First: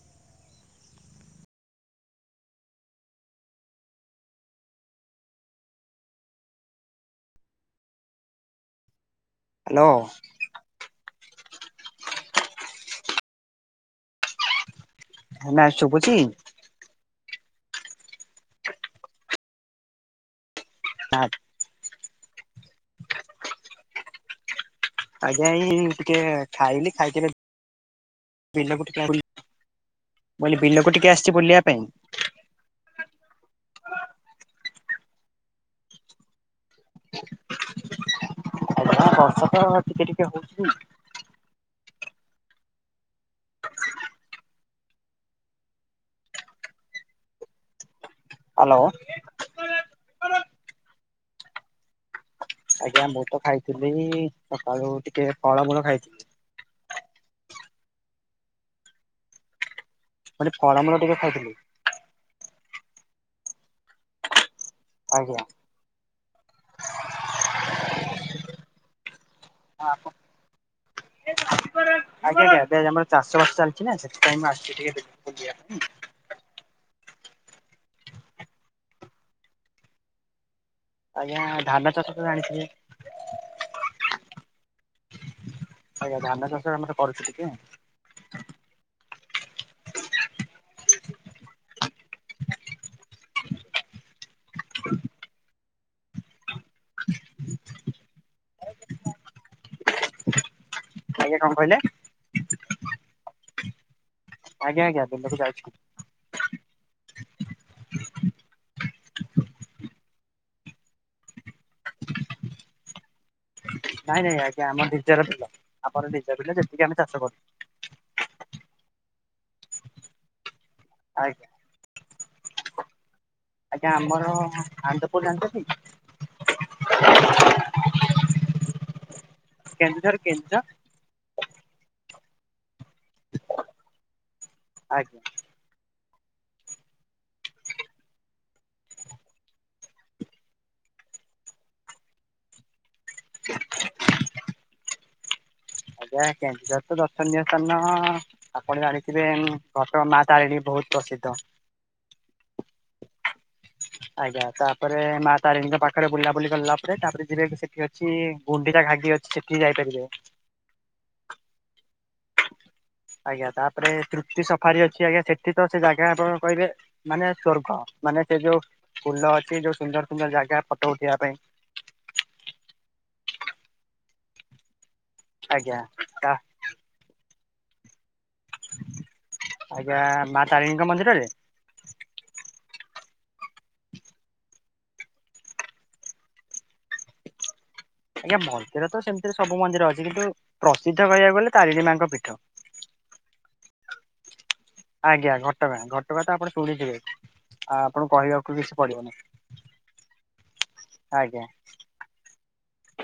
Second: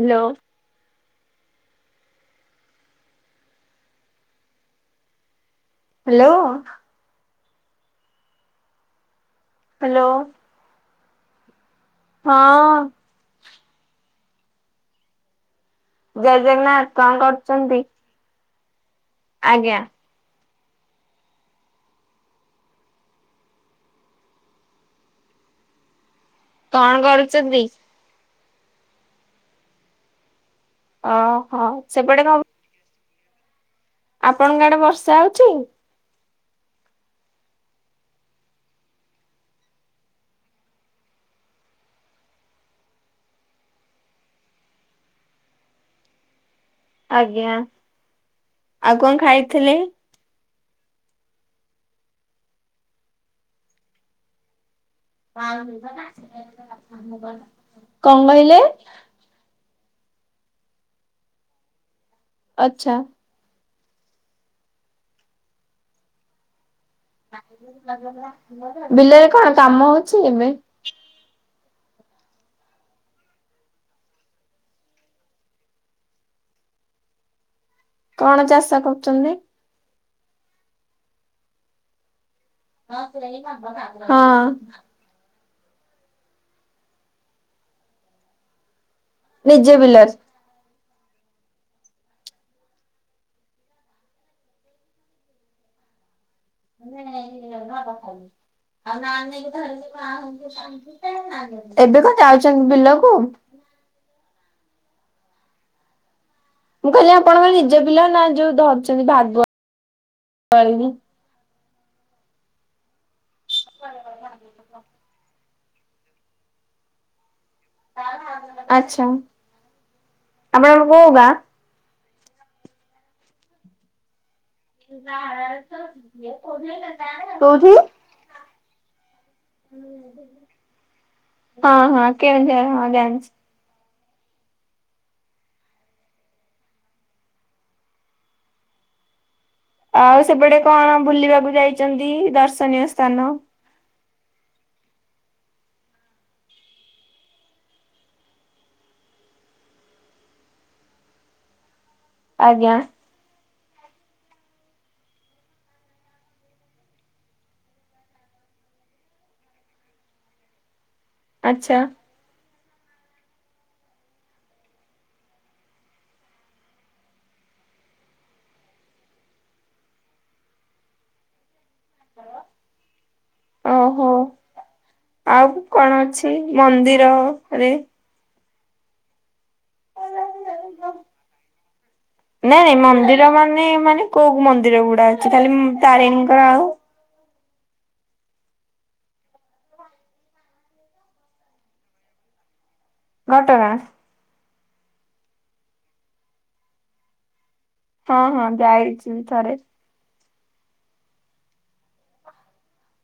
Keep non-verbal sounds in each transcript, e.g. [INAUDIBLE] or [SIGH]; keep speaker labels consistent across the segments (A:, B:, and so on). A: Hello. Hello.
B: Hello.
A: Hello ହଁ।
B: ନା ଶୁଭୁଛି
A: ଜୟ ଜଗନ୍ନାଥ କଣ କରୁଚନ୍ତି? ଆଜ୍ଞା।
B: [UNINTELLIGIBLE] ଆଜ୍ଞା ଏଇ ଟିକେ ଖାଇଲି
A: କଣ
B: ଖାଇକିରି
A: କରୁଛନ୍ତି?
B: ବିଲକୁ ଟିକେ [UNINTELLIGIBLE] ବୋଇଲି ବିଲକୁ ଟିକେ ଆସିଚି ବୁଲିବା
A: ଓହୋ
B: ପାଇଁ।
A: ସେପଟେ କଣ ଆପଣଙ୍କ ଆଡେ ବର୍ଷା ହଉଚି?
B: [UNINTELLIGIBLE] ଆ ବର୍ଷା ତ ଟିକେ ଟିକେ ହଉଛି।
A: ଆଜ୍ଞା
B: ହ୍ୟାଲୋ
A: ଆଉ କଣ ଖାଇଥିଲେ?
B: ଆଜ୍ଞା ମୁଁ ତ ଖାଇଥିଲି ସକାଳୁ ଟିକେ ଫଳମୂଳ ଖାଇଥିଲି
A: କଣ କହିଲେ?
B: ମାନେ ଫଳାମୂଳ ଟିକେ ଖାଇଥିଲି।
A: ଆଛା।
B: ଆଉ କଣ?
A: ବିଲରେ କଣ କାମ ହଉଛି ଏବେ?
B: ଅଜ୍ଞ୍ୟା ଆଜ୍ଞ୍ୟା ଏବେ ଆମର ଚାଷ ବାସ ଚାଲିଛି ନା ସେଥିପାଇଁ ମୁଁ ଆସିଛି ଟିକେ ବିଲକୁ ଯିବାପାଇଁ।
A: [INAUDIBLE] କଣ ଚାଷ କରୁଚନ୍ତି?
B: ଆଜ୍ଞା ଧାନ ଚାଷ। ତ ଜାଣିଥିବେ
A: ହଁ।
B: ଆଜ୍ଞା ଧାନ ଚାଷ ଆମର କରୁଚୁ ଟିକେ।
A: ନିଜ ବିଲରେ? ନ କଥା ଆଉ ନା ନେଇକ କଣ
B: ଆଜ୍ଞା କଣ କହିଲେ
A: [UNINTELLIGIBLE] ଏବେ କଣ ଯାଉଛନ୍ତି ବିଲକୁ?
B: ଆଜ୍ଞା ଆଜ୍ଞା ବିଲକୁ ଯାଉଛି।
A: ମୁଁ ଖାଲି ଆପଣଙ୍କ ନିଜ ବିଲ ନା ଯୋଉ ଧରିଛନ୍ତି ଭାଗ। କଳି ନି।
B: ନାଇଁ ନାଇଁ ଆଜ୍ଞା ଆମର ନିଜର ବିଲ ଆମର ନିଜ ବିଲ ଯେତିକି ଆମେ ଚାଷ କରଚୁ।
A: ଆଛା ଆପଣ କୋଉ ଗାଁ?
B: ଆଜ୍ଞା ଆଜ୍ଞା ଆମର। ଆନନ୍ଦପୁର ଜାଣିଛନ୍ତି
A: କଉଠି?
B: କେନ୍ଦୁଝର କେନ୍ଦୁଝର।
A: ହଁ ହଁ କେଉଁଝର ହଁ ଜାଣିଛି।
B: ଆଜ୍ଞା।
A: ଆଉ ସେପଟେ କଣ ବୁଲିବାକୁ ଯାଇଚନ୍ତି ଦର୍ଶନୀୟ ସ୍ଥାନ।
B: ଆଜ୍ଞା କେନ୍ଦୁଝର ତ ଦର୍ଶନୀୟ ସ୍ଥାନ ଆପଣ ଜାଣିଥିବେ ଘଟ ଗାଁ ମାତାରିଣୀ ବହୁତ। ପ୍ରସିଦ୍ଧ।
A: ଆଜ୍ଞା।
B: ଆଜ୍ଞା ତାପରେ ମା ତାରିଣୀଙ୍କ ପାଖରେ ବୁଲାବୁଲି କଲା ପରେ ତାପରେ ଯିବେ ସେଠି ଅଛି ଗୁଣ୍ଡିଚା ଘା ଘାଗି ଅଛି ସେଠିକି ଯାଇପାରିବେ।
A: ଆଚ୍ଛା।
B: ଆଜ୍ଞା ତାପରେ ତୃପ୍ତି ସଫାରି ଅଛି ଆଜ୍ଞା ସେଠି ତ ସେ ଜାଗା ଆପଣ କହିବେ ମାନେ ସ୍ୱର୍ଗ। ମାନେ ସେ ଯୋଉ ଫୁଲ ଅଛି ଯୋଉ ସୁନ୍ଦର ସୁନ୍ଦର ଜାଗା ଫଟୋ ଉଠେଇବା ପାଇଁ।
A: ହଁ [INAUDIBLE] ଓହୋ ଆଉ
B: ଆଜ୍ଞା
A: କଣ
B: ତା
A: ଅଛି ମନ୍ଦିର ରେ।
B: ଆଜ୍ଞା ମା ତାରିଣୀଙ୍କ ମନ୍ଦିରରେ।
A: ନାଇଁ ନାଇଁ ମନ୍ଦିର ମାନେ ମାନେ କୋଉ ମନ୍ଦିର ଗୁଡା ଅଛି ଖାଲି ତାରିଣୀଙ୍କର ଆଉ
B: ଆଜ୍ଞା ମନ୍ଦିର ତ ସେମିତିରେ ସବୁ ମନ୍ଦିର ଅଛି କିନ୍ତୁ ପ୍ରସିଦ୍ଧ କହିବାକୁ ଗଲେ ତାରିଣୀ ମାଙ୍କ ପୀଠ।
A: ଘଟ ଗାଁ।
B: ଆଜ୍ଞା ଘଟଗାଁ ଘଟଗାଁ ତ ଆପଣ ଶୁଣିଥିବେ। ଆ ଆପଣଙ୍କୁ
A: ହଁ ହଁ
B: କହିବାକୁ କିଛି
A: ଯାଇଛି
B: ପଡିବନି।
A: ଥରେ।
B: ଆଜ୍ଞା।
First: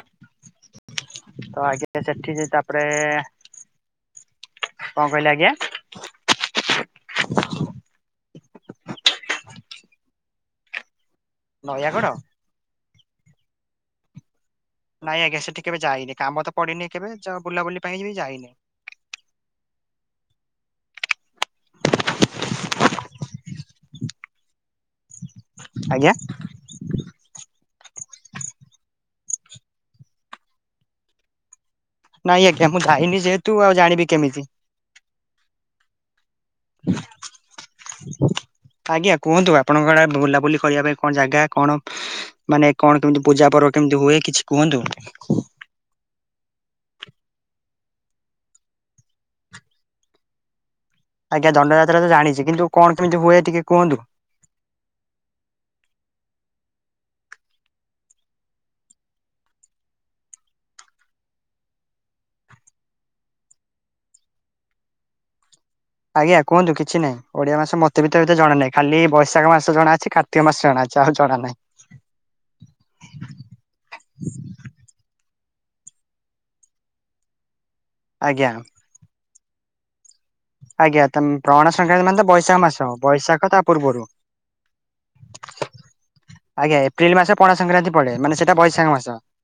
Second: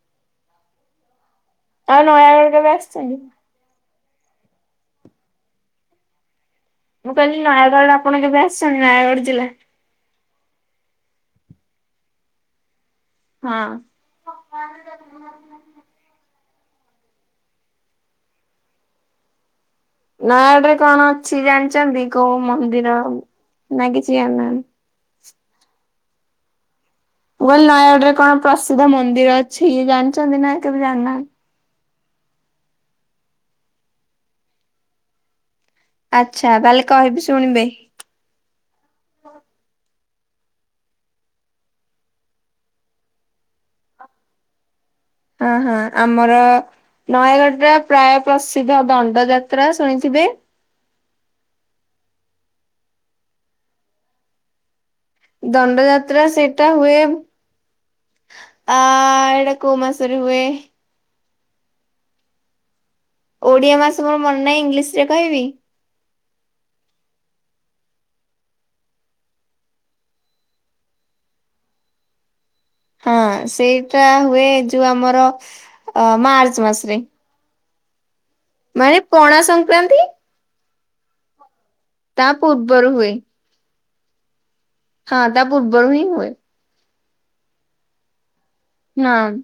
B: ତ
A: ଆଉ
B: ଆଜ୍ଞା ସେଠି
A: ନୟାଗଡ଼
B: ଯେ
A: କେବେ
B: ତାପରେ
A: ଆସିଛନ୍ତି?
B: କଣ କହିଲେ ଆଜ୍ଞା।
A: ମୁଁ କହିଲି ନୟାଗଡରେ ଆପଣ କେବେ ଆସସନ୍ତି ନୟାଗଡ ଜିଲ୍ଲା।
B: ନୟାଗଡ।
A: ହଁ।
B: ନାଇଁ ଆଜ୍ଞା ସେଠିକି କେବେ ଯାଇନି। କାମ ତ ପଡିନି କେବେ ଯାଅ ବୁଲାବୁଲି ପାଇଁ ବି ଯାଇନି।
A: ନୟାଗଡରେ କଣ ଅଛି ଜାଣିଛନ୍ତି? କୋଉ ମନ୍ଦିର ଉଁ ନା କିଛି ଜାଣିନାହାନ୍
B: ଆଜ୍ଞା।
A: ମୁଁ କହିଲି ନୟାଗଡରେ କଣ ପ୍ରସିଦ୍ଧ ମନ୍ଦିର ଅଛି ଜାଣିଛନ୍ତି ନା କେବେ ଜାଣିନାହା
B: ନାଇଁ ଆଜ୍ଞା ମୁଁ ଯାଇନି ଯେହେତୁ ଆଉ ଜାଣିବି କେମିତି।
A: ଆଚ୍ଛା ତାହେଲେ କହିବି ଶୁଣିବେ
B: ଆଜ୍ଞା କୁହନ୍ତୁ ଆପଣଙ୍କ ଆଡେ ବୁଲାବୁଲି କରିବା ପାଇଁ କଣ ଜାଗା କଣ? ମାନେ କଣ କେମିତି ପୂଜା ପର୍ବ କେମିତି ହୁଏ? କିଛି କୁହନ୍ତୁ।
A: ହଁ ହଁ ଆମର ନୟାଗଡ଼ଟା ପ୍ରାୟ ପ୍ରସିଦ୍ଧ ଦଣ୍ଡଯାତ୍ରା ଶୁଣିଥିବେ?
B: ଆଜ୍ଞା ଦଣ୍ଡଯାତ୍ରା ତ ଜାଣିଛି କିନ୍ତୁ କଣ କେମିତି ହୁଏ ଟିକେ କୁହନ୍ତୁ।
A: ଦଣ୍ଡଯାତ୍ରା ସେଇଟା ହୁଏ ଆଃ ଏଇଟା କୋଉ ମାସରେ ହୁଏ? ଓଡିଆ ମାସ ମୋର ମନ ନାହିଁ ଇଂଲିଶରେ କହିବି?
B: ଆଜ୍ଞା କୁହନ୍ତୁ କିଛି ନାହିଁ। ଓଡିଆ ମାସ ମତେ ବି ତ ଏତେ ଜଣାନାହିଁ। ଖାଲି ବୈଶାଖ ମାସ ଜଣାଅଛି। କାର୍ତ୍ତିକ ମାସ ଜଣା। ଯା ହଉ ଜଣା ନାହିଁ।
A: ହଁ ସେଇଟା ହୁଏ ଯୋଉ ଆମର ଅଁ ମାର୍ଚ୍ଚ ମାସେରେ।
B: ଆଜ୍ଞା
A: ମାନେ ପଣା ସଂକ୍ରାନ୍ତି
B: ଆଜ୍ଞା ତ ମ୍ ପଣା ସଂକ୍ରାନ୍ତି ମାନେ ତ
A: ତା
B: ବୈଶାଖ ମାସ
A: ପୂର୍ବରୁ ହୁଏ
B: ବୈଶାଖ ତା ପୂର୍ବୁରୁ।
A: ହଁ ତା ପୂର୍ବରୁ ହିଁ ହୁଏ।
B: ଆଜ୍ଞା ଏପ୍ରିଲ ମାସରେ ପଣା ସଂକ୍ରାନ୍ତି ପଡେ ମାନେ ସେଇଟା ବୈଶାଖ ମାସ।
A: ହଁ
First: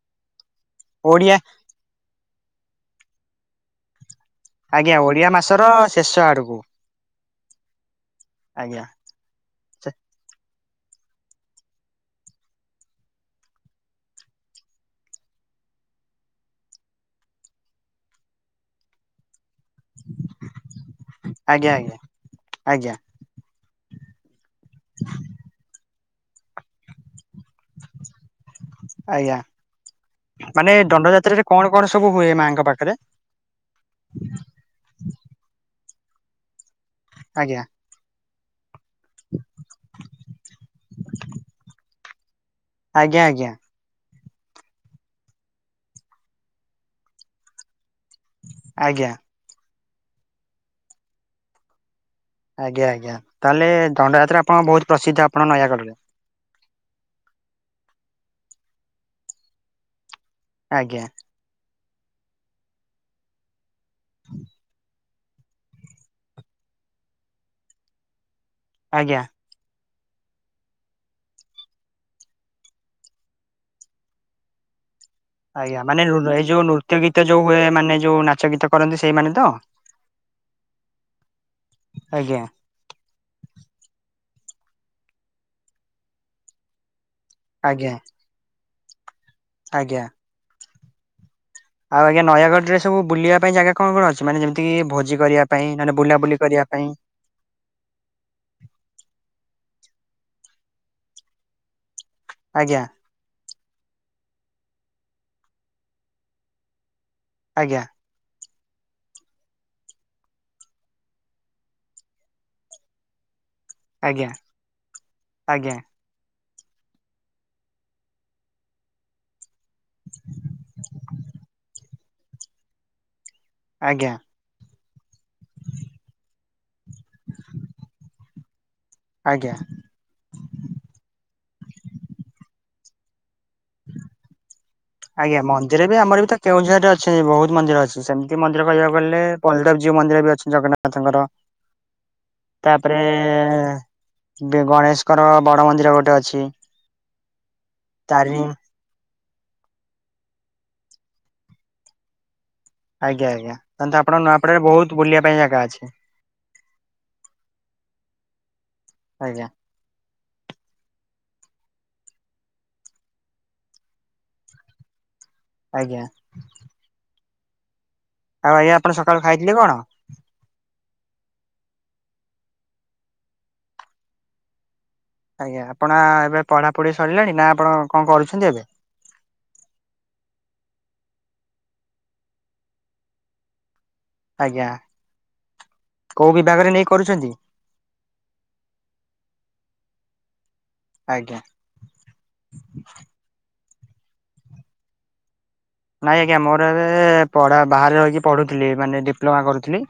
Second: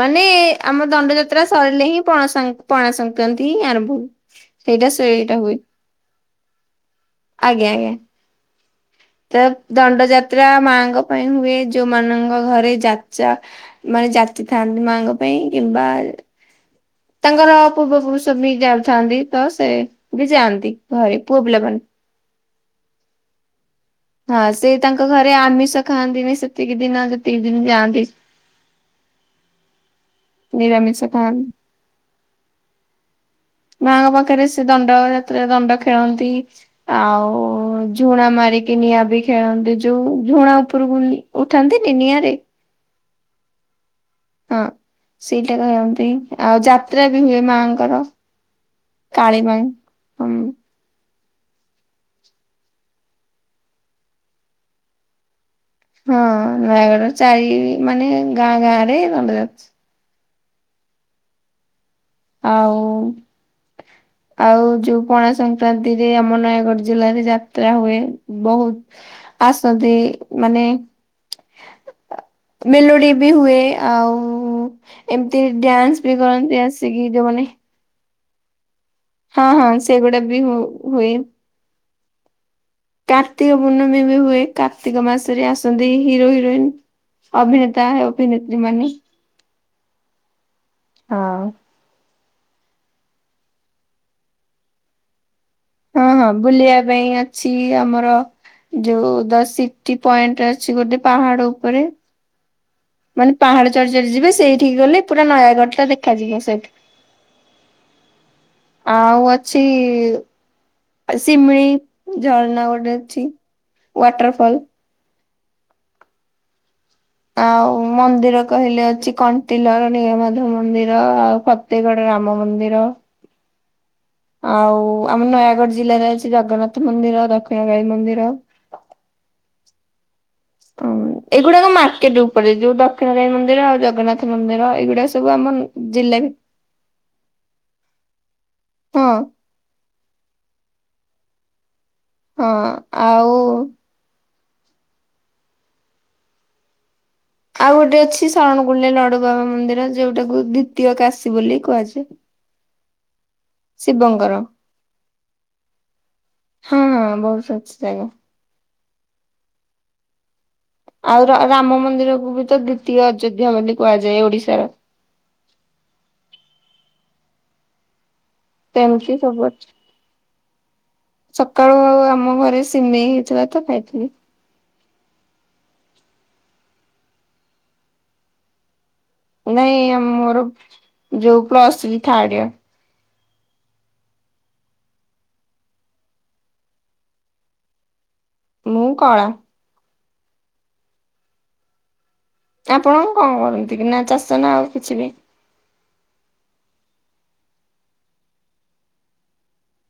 A: ମାନେ ଆମ
B: ଓଡିଆ
A: ଦଣ୍ଡଯାତ୍ରା ସରିଲେ ହିଁ ପଣା ସଂ ପଣା ସଂକ୍ରାନ୍ତି ଆରମ୍ଭ ହୁ
B: ଆଜ୍ଞା ଓଡିଆ ମାସର ଶେଷ ଆଡୁକୁ।
A: ଆଜ୍ଞା ଆଜ୍ଞା ତ ଦଣ୍ଡଯାତ୍ରା ମାଆ ଙ୍କ ପାଇଁ ହୁଏ ଯୋଉମାନଙ୍କ ଘରେ ଯା ଚା ମାନେ ଯାଚିଥାନ୍ତି ମାଆଙ୍କ ପାଇଁ କିମ୍ବା ତାଙ୍କର ପୂର୍ବପୁରୁଷ ବି ଯାଉଥାନ୍ତି ତ ସ୍ ସେ ବି ଯାଆନ୍ତି ଘରେ ପୁଅ
B: ଆଜ୍ଞା
A: ପିଲାମାନେ।
B: ଆଜ୍ଞା ଆଜ୍ଞା।
A: ହଁ ସେ ତାଙ୍କ ଘରେ ଆମିଷ ଖାଆନ୍ତିନି ସେତିକି ଦିନ ଯେ ତିକି ଦିନି ଯାଆନ୍ତି।
B: ଆଜ୍ଞା ମାନେ
A: ନିରାମିଷ ଖାଆନ୍ତି।
B: ଦଣ୍ଡଯାତ୍ରାରେ କଣ କଣ ସବୁ ହୁଏ ମାଆଙ୍କ ପାଖେରେ?
A: ମାଆଙ୍କ ପାଖେରେ ସେ ଦଣ୍ଡଯାତ୍ରାରେ ଦଣ୍ଡ ଖେଳନ୍ତି ଆଉ
B: ଆଜ୍ଞା
A: ଝୁଣା ମାର୍ ରିକି ନିଆଁ ବି ଖେଳନ୍ତି। ଯୋଉ ଝୁଣା ଉପରୁକୁ ଉଠାନ୍ତିନି ନିଆଁରେ?
B: ଆଜ୍ଞା ଆଜ୍ଞା।
A: ହଁ ସେଇଟା କରନ୍ତି। ଆଉ ଯାତ୍ରା ବି ହୁଏ ମାଆଙ୍କର।
B: ଆଜ୍ଞା
A: କାଳୀ ମାଆ ହୁଁ।
B: ଆଜ୍ଞା ଆଜ୍ଞା ତାହେଲେ ଦଣ୍ଡଯାତ୍ରା ଆପଣଙ୍କ ବହୁତ ପ୍ରସିଦ୍ଧ ଆପଣଙ୍କ ନୟାଗଡ଼ରେ?
A: ନୟାଗଡ଼ର ଚାରି ମାନେ ଗାଁ ଗାଁରେ ଦଣ୍ଡଯା
B: ଆଜ୍ଞା।
A: ଆଉ ଆଉ ଯୋଉ ପଣା ସଂକ୍ରାନ୍ତିରେ ଆମ ନୟାଗଡ ଜିଲ୍ଲାରେ ଯାତ୍ରା ହୁଏ। ବହୁତ
B: ଆଜ୍ଞା
A: ଆସନ୍ତି ମାନେ ଆ ମେଲୋଡି ବି ହୁଏ ଆଉ ଏମିତି ଡ୍ୟାନ୍ସ ବି କରନ୍ତି ଆସ୍
B: ତ ଗୀତ ଯୋଉ ହୁଏ ମାନେ ଯୋଉ ନାଚ ଗୀତ କରନ୍ତି ସେଇମାନେ ତ?
A: ହଁ ହଁ ସେଗୁଡା ବି ହୁ ହୁଏ।
B: ଆଜ୍ଞା।
A: କାର୍ତ୍ତିକ ପୂର୍ଣ୍ଣମୀ ବି ହୁଏ କାର୍ତ୍ତିକ ମାସରେ ଆସନ୍ତି ହିରୋ ହିରୋଇନ ଅଭିନେତା
B: ଆଜ୍ଞା
A: ଅଭିନେତ୍ରୀ ମାନେ।
B: ଆଜ୍ଞା।
A: ହଁ।
B: ଆଉ ଆଜ୍ଞା ନୟାଗଡ଼ରେ ସବୁ ବୁଲିବା ପାଇଁ ଜାଗା କଣ କଣ ଅଛି? ମାନେ ଯେମିତିକ ଭୋଜି କରିବା ପାଇଁ ନହେଲେ
A: ହଁ ହଁ
B: ବୁଲାବୁଲି କରିବା
A: ବୁଲିବା ପାଇଁ ଅଛି। ଆମର ଯୋଉ ଦସି କି ପଏଣ୍ଟ ଅଛି ଗୋଟେ ପାହାଡ ଉପରେ।
B: ଆଜ୍ଞା
A: ମାନେ ପାହାଡ ଚଢ଼ି ଚଢ଼ି ଯିବେ ସେଇଠିକି ଗଲେ ପୁରା ନୟାଗଡ଼ ଟା ଦେଖାଯିବ ସେଇଠି।
B: ଆଜ୍ଞା।
A: ଆଉ ଅଛି ଶିମିଳି ଝରଣା ଗୋଟେ ଅଛି।
B: ଆଜ୍ଞା
A: ୱାଟରଫଲ।
B: ଆଜ୍ଞା।
A: ଆଉ ମନ୍ଦିର କହିଲେ ଅଛି। କଣ୍ଟିଲର ନୀଳମାଧବ ମନ୍ଦିର ଆଉ ଫତେଗଡ ରାମ ମନ୍ଦିର।
B: ଆଜ୍ଞା।
A: ଆଉ ଆମ ନୟାଗଡ ଜିଲ୍ଲାରେ ଅଛି ଜଗନ୍ନାଥ ମନ୍ଦିର ଦକ୍ଷିଣକାଳୀ ମନ୍ଦିର।
B: ଆଜ୍ଞା।
A: ହ ଏଇଗୁଡାକ ମାର୍କେଟ ଉପରେ। ଯୋଉ ଦକ୍ଷିଣକାଳୀ ମନ୍ଦିର ଆଉ ଜଗନ୍ନାଥ ମନ୍ଦିର ଏଇଗୁଡା ଶ
B: ଆଜ୍ଞା। ମନ୍ଦିର ବି ଆମର ବି ତ କେଉଁଝର ରେ ଅଛନ୍ତି ବହୁତ ମନ୍ଦିର ଅଛି। ସେମିତି ମନ୍ଦିର କହିବାକୁ
A: ହଁ
B: ଗଲେ ବଲଦେବ ଜୀଉ ମନ୍ଦିର। ବି ଅଛି ଜଗନ୍ନାଥଙ୍କର
A: ହଁ
B: ତାପରେ
A: ଆଉ
B: ଗଣେଶଙ୍କର ବଡ ମନ୍ଦିର ଗୋଟେ ଅଛି।
A: ଆଉ ଗୋଟେ ଅଛି
B: ତାରିଣୀ
A: ଶରଣ କୂଳରେ ଲଡୁ ବାବା ମନ୍ଦିର, ଯୋଉଟାକୁ ଦ୍ଵିତୀୟ କାଶୀ ବୋଲି କୁହାଯାଏ।
B: ଆଜ୍ଞା ଆଜ୍ଞା। ତାହାଲେ ତ ଆପଣଙ୍କ
A: ଶିବଙ୍କର
B: ନୂଆପଡାରେ ବହୁତ ବୁଲିବା ପାଇଁ ଜାଗା ଅଛି।
A: ହଁ ହଁ ବହୁତ ଅଛି ଜାଗା।
B: ଆଜ୍ଞା।
A: ଆଉ ରା ରାମ ମନ୍ଦିରକୁ ବି ତ ଦ୍ଵିତୀୟ ଅଯୋଧ୍ୟା ବୋଲି କୁହାଯାଏ ଓଡିଶାର।
B: ଆଜ୍ଞା। ଆଉ ଆଜ୍ଞା
A: ତ
B: ଆପଣ
A: ଏମିତି
B: ସକାଳୁ
A: ସବୁ
B: ଖାଇଥିଲେ
A: ଅଛି।
B: କଣ?
A: ସକାଳୁ ଆଉ ଆମ ଘରେ ସିମେଇ ହେଇଥିଲା ତ ଖାଇଥିଲି।
B: ଆଜ୍ଞା ଆପଣ ଆ ଏବେ ପଢାପଢି ସରିଲାଣି? ନା ଆପଣ କଣ କରୁଛନ୍ତି ଏବେ?
A: ନାଇଁ ମୋର ଯୋଉ ପ୍ଲସ ଥ୍ରି ଥାଡ୍ ଇଅର୍।
B: ଆଜ୍ଞା କୋଉ ବିଭାଗରେ ନେଇ କରୁଛନ୍ତି?
A: ମୁଁ କଳା।
B: ଆଜ୍ଞା।
A: ଆପଣ କଣ କରନ୍ତି କି ନା ଚାଷ ନା ଆଉ କିଛି ବି?
B: ନାଇଁ ଆଜ୍ଞା ମୋର ଏବେ ପଢା ବାହାରେ ରହିକି ପଢୁଥିଲି ମାନେ ଡିପ୍ଲୋମା କରୁଥିଲି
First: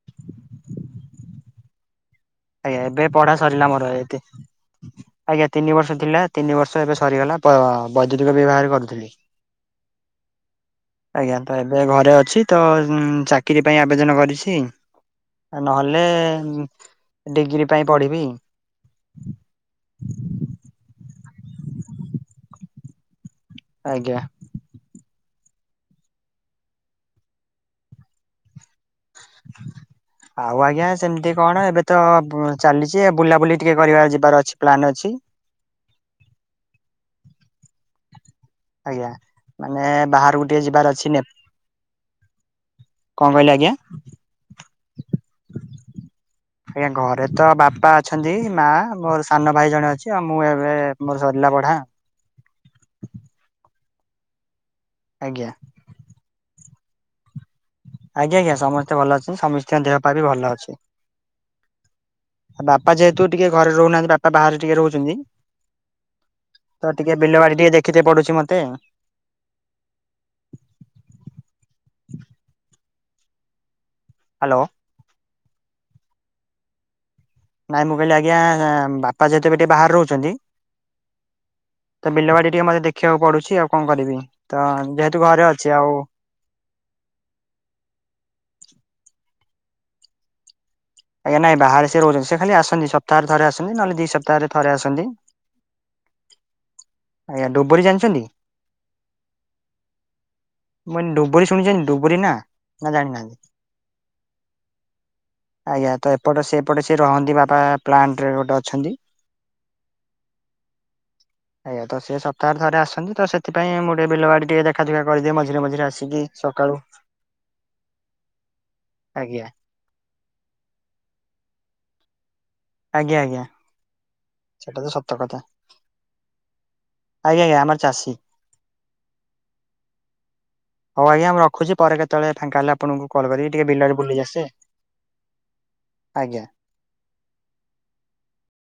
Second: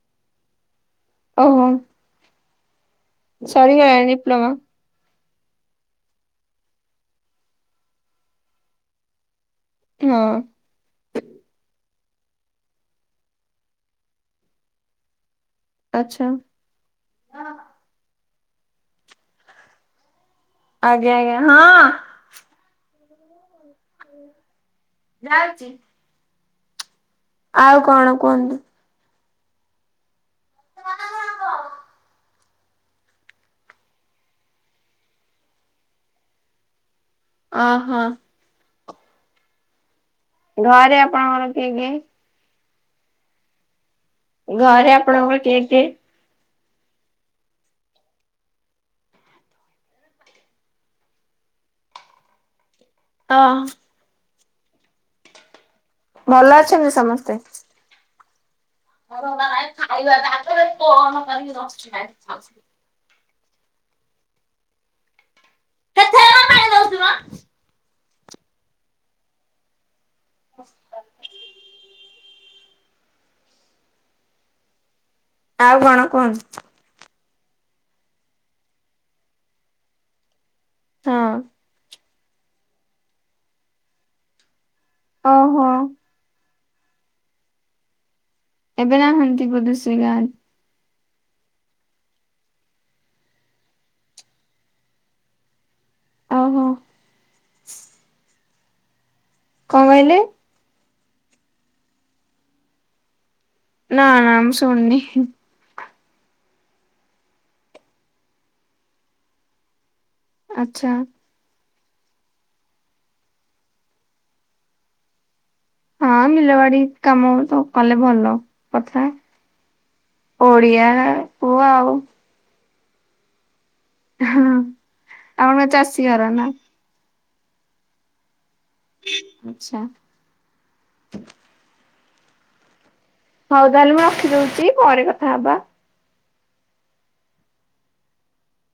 A: [INAUDIBLE] ଓହୋ।
B: ଆଜ୍ଞା ଏବେ ପଢା ସରିଲା ମୋର
A: ସରିଗଲାଣି
B: ଏତେ।
A: ଡିପ୍ଲୋମା?
B: ଆଜ୍ଞା ତିନି ବର୍ଷ ଥିଲା ତିନି ବର୍ଷ ଏବେ ସରିଗଲା ପ ବଜୁରିକ ବିଭାଗରେ କରୁଥିଲି।
A: ହଁ
B: ଆଜ୍ଞା ତ ଏବେ ଘର୍ ରେ ଅଛି ତ ଚାକିରି ପାଇଁ ଆବେଦନ କରିଛି। ନହେଲେ
A: ଆଚ୍ଛା
B: ଡିଗ୍ରୀ ପାଇଁ ପଢିବି।
A: ଆଜ୍ଞା ଆଜ୍ଞା ହଁ।
B: ଆଜ୍ଞା।
A: ଯାଉଚି। ଆଉ କଣ କୁହନ୍ତୁ।
B: ଆଉ ଆଜ୍ଞା ସେମତି କଣ ଏବେ ତ ବୁ ଚାଲିଚି ଏ ବୁଲାବୁଲି ଟିକେ କରିବା ଯିବାର ଅଛି ପ୍ଲାନ୍ ଅଛି। ଇ
A: ଅହ।
B: ଆଜ୍ଞା ମାନେ ବାହାରୁକୁ ଟିକେ ଯିବାର
A: ଘରେ
B: ଅଛି ନେ
A: ଆପଣଙ୍କର କିଏ କିଏ?
B: କଁ କହିଲେ ଆଜ୍ଞା?
A: ଘରେ ଆପଣଙ୍କର କିଏ କିଏ
B: ଆଜ୍ଞା ଘରେ ତ ବାପା ଅଛନ୍ତି ମା ମୋର ସାନ ଭାଇ ଜଣେ ଅଛି ଆଉ ମୁଁ ଏବେ ମୋର ସରିଲା ଆ ବଢ଼ା
A: ଅ
B: ଆଜ୍ଞା।
A: ଭଲ ଅଛନ୍ତି ସମସ୍ତେ?
B: ଆଜ୍ଞା ଆଜ୍ଞା। ସମସ୍ତେ ଭଲ ଅଛନ୍ତି ସମସ୍ତିଙ୍କ ଦେହ ପା ବି ଭଲ ଅଛି। ଆ ବାପା ଯେହେତୁ ଟିକେ ଘରେ ରହୁନାହାନ୍ତି ବାପା ବାହାରେ ଟିକେ ରହୁଚନ୍ତି ତ ଟିକେ ବିଲ ବାଡ଼ି ଟିକେ ଦେଖିତେ ପଡ଼ୁ ଚି ମତେ।
A: [INAUDIBLE]
B: ହାଲୋ।
A: ଆଉ କଣ କୁହନ୍ତୁ।
B: ନାଇଁ ମୁଁ କହିଲି ଆଜ୍ଞା ବାପା ଯେହେତୁ ଏବେ ଟିକେ ବାହାରେ ରହୁଚନ୍ତି
A: ହଁ।
B: ତ ବିଲବାଡ଼ି ଟିକେ ମତେ ଦେଖିବାକୁ ପଡ଼ୁଛି ଆଉ କଁ କରିବି ତ ଯେହେତୁ ଘରେ
A: ଓହୋ
B: ଅଛି ଆଉ
A: ଏବେ ନାହାନ୍ତି ବୋଧେ ସେ ଗାଁ
B: ଆଜ୍ଞା ନାଇଁ ବାହାରେ ସିଏ ରହୁଚନ୍ତି ସେ ଖାଲି ଆସନ୍ତି ସପ୍ତାହରେ ଥରେ ଆସନ୍ତି ନହେଲେ ଦି ସପ୍ତାହରେ ଥରେ ଆସନ୍ତି।
A: ଓହୋ
B: ଆଜ୍ଞା ଡୁବୁରୀ ଜାଣିଛନ୍ତି?
A: କଁ କହିଲେ?
B: ମୁଁ ଅଇନି ଡୁବରି ଶୁଣିଚନ୍ତି ଡୁବରି ନାଁ ନାଁ ଜାଣିନାହାନ୍ତି?
A: ନାଁ ମୁଁ ଶଣିନି।
B: ଆଜ୍ଞା ତ ଏପଟ ସେପଟେ ସେ ରହନ୍ତି ବାପା ପ୍ଲାଣ୍ଟ୍ ରେ ଗୋଟେ ଅଛନ୍ତି।
A: ଆଚ୍ଛା।
B: ଆଜ୍ଞା ତ ସିଏ ସପ୍ତାହରେ ଥରେ ଆସନ୍ତି ତ ସେଥିପାଇଁ ମୁଁ ଟିକେ ବିଲ ବାଡ଼ି ଟିକେ ଦେଖାଦୁଖା କରିଦିଏ ମଝି
A: ହଁ ବିଲ ବାଡ଼ି କାମ ତ କଲେ ଭଲ କଥା।
B: ଆଜ୍ଞା
A: ଓଡ଼ିଆ ପୁଅ ଆଉ।
B: ଆଜ୍ଞା ଆଜ୍ଞା।
A: ହଁ
B: ସେଟା ତ ସତ କଥା
A: ଆପଣଙ୍କ ଚାଷୀ ଘର ନାଁ?
B: ଆଜ୍ଞା ଆଜ୍ଞା ଆମର ଚାଷୀ।
A: ଆଚ୍ଛା।
B: ହଉ ଆଜ୍ଞା ମୁଁ ରଖୁଚି ପରେ କେତୋଳେ ଫାଙ୍କା ହେଲେ ଆ ଆପଣଙ୍କୁ କଲ କରିବି
A: ହଉ
B: ଟିକେ
A: ତାହେଲେ
B: ବିଲିରେ
A: ମୁଁ
B: ବୁଲିକି ଆସେ।
A: ରଖିଦଉଛି ପରେ କଥା ହବା।
B: ଆଜ୍ଞା।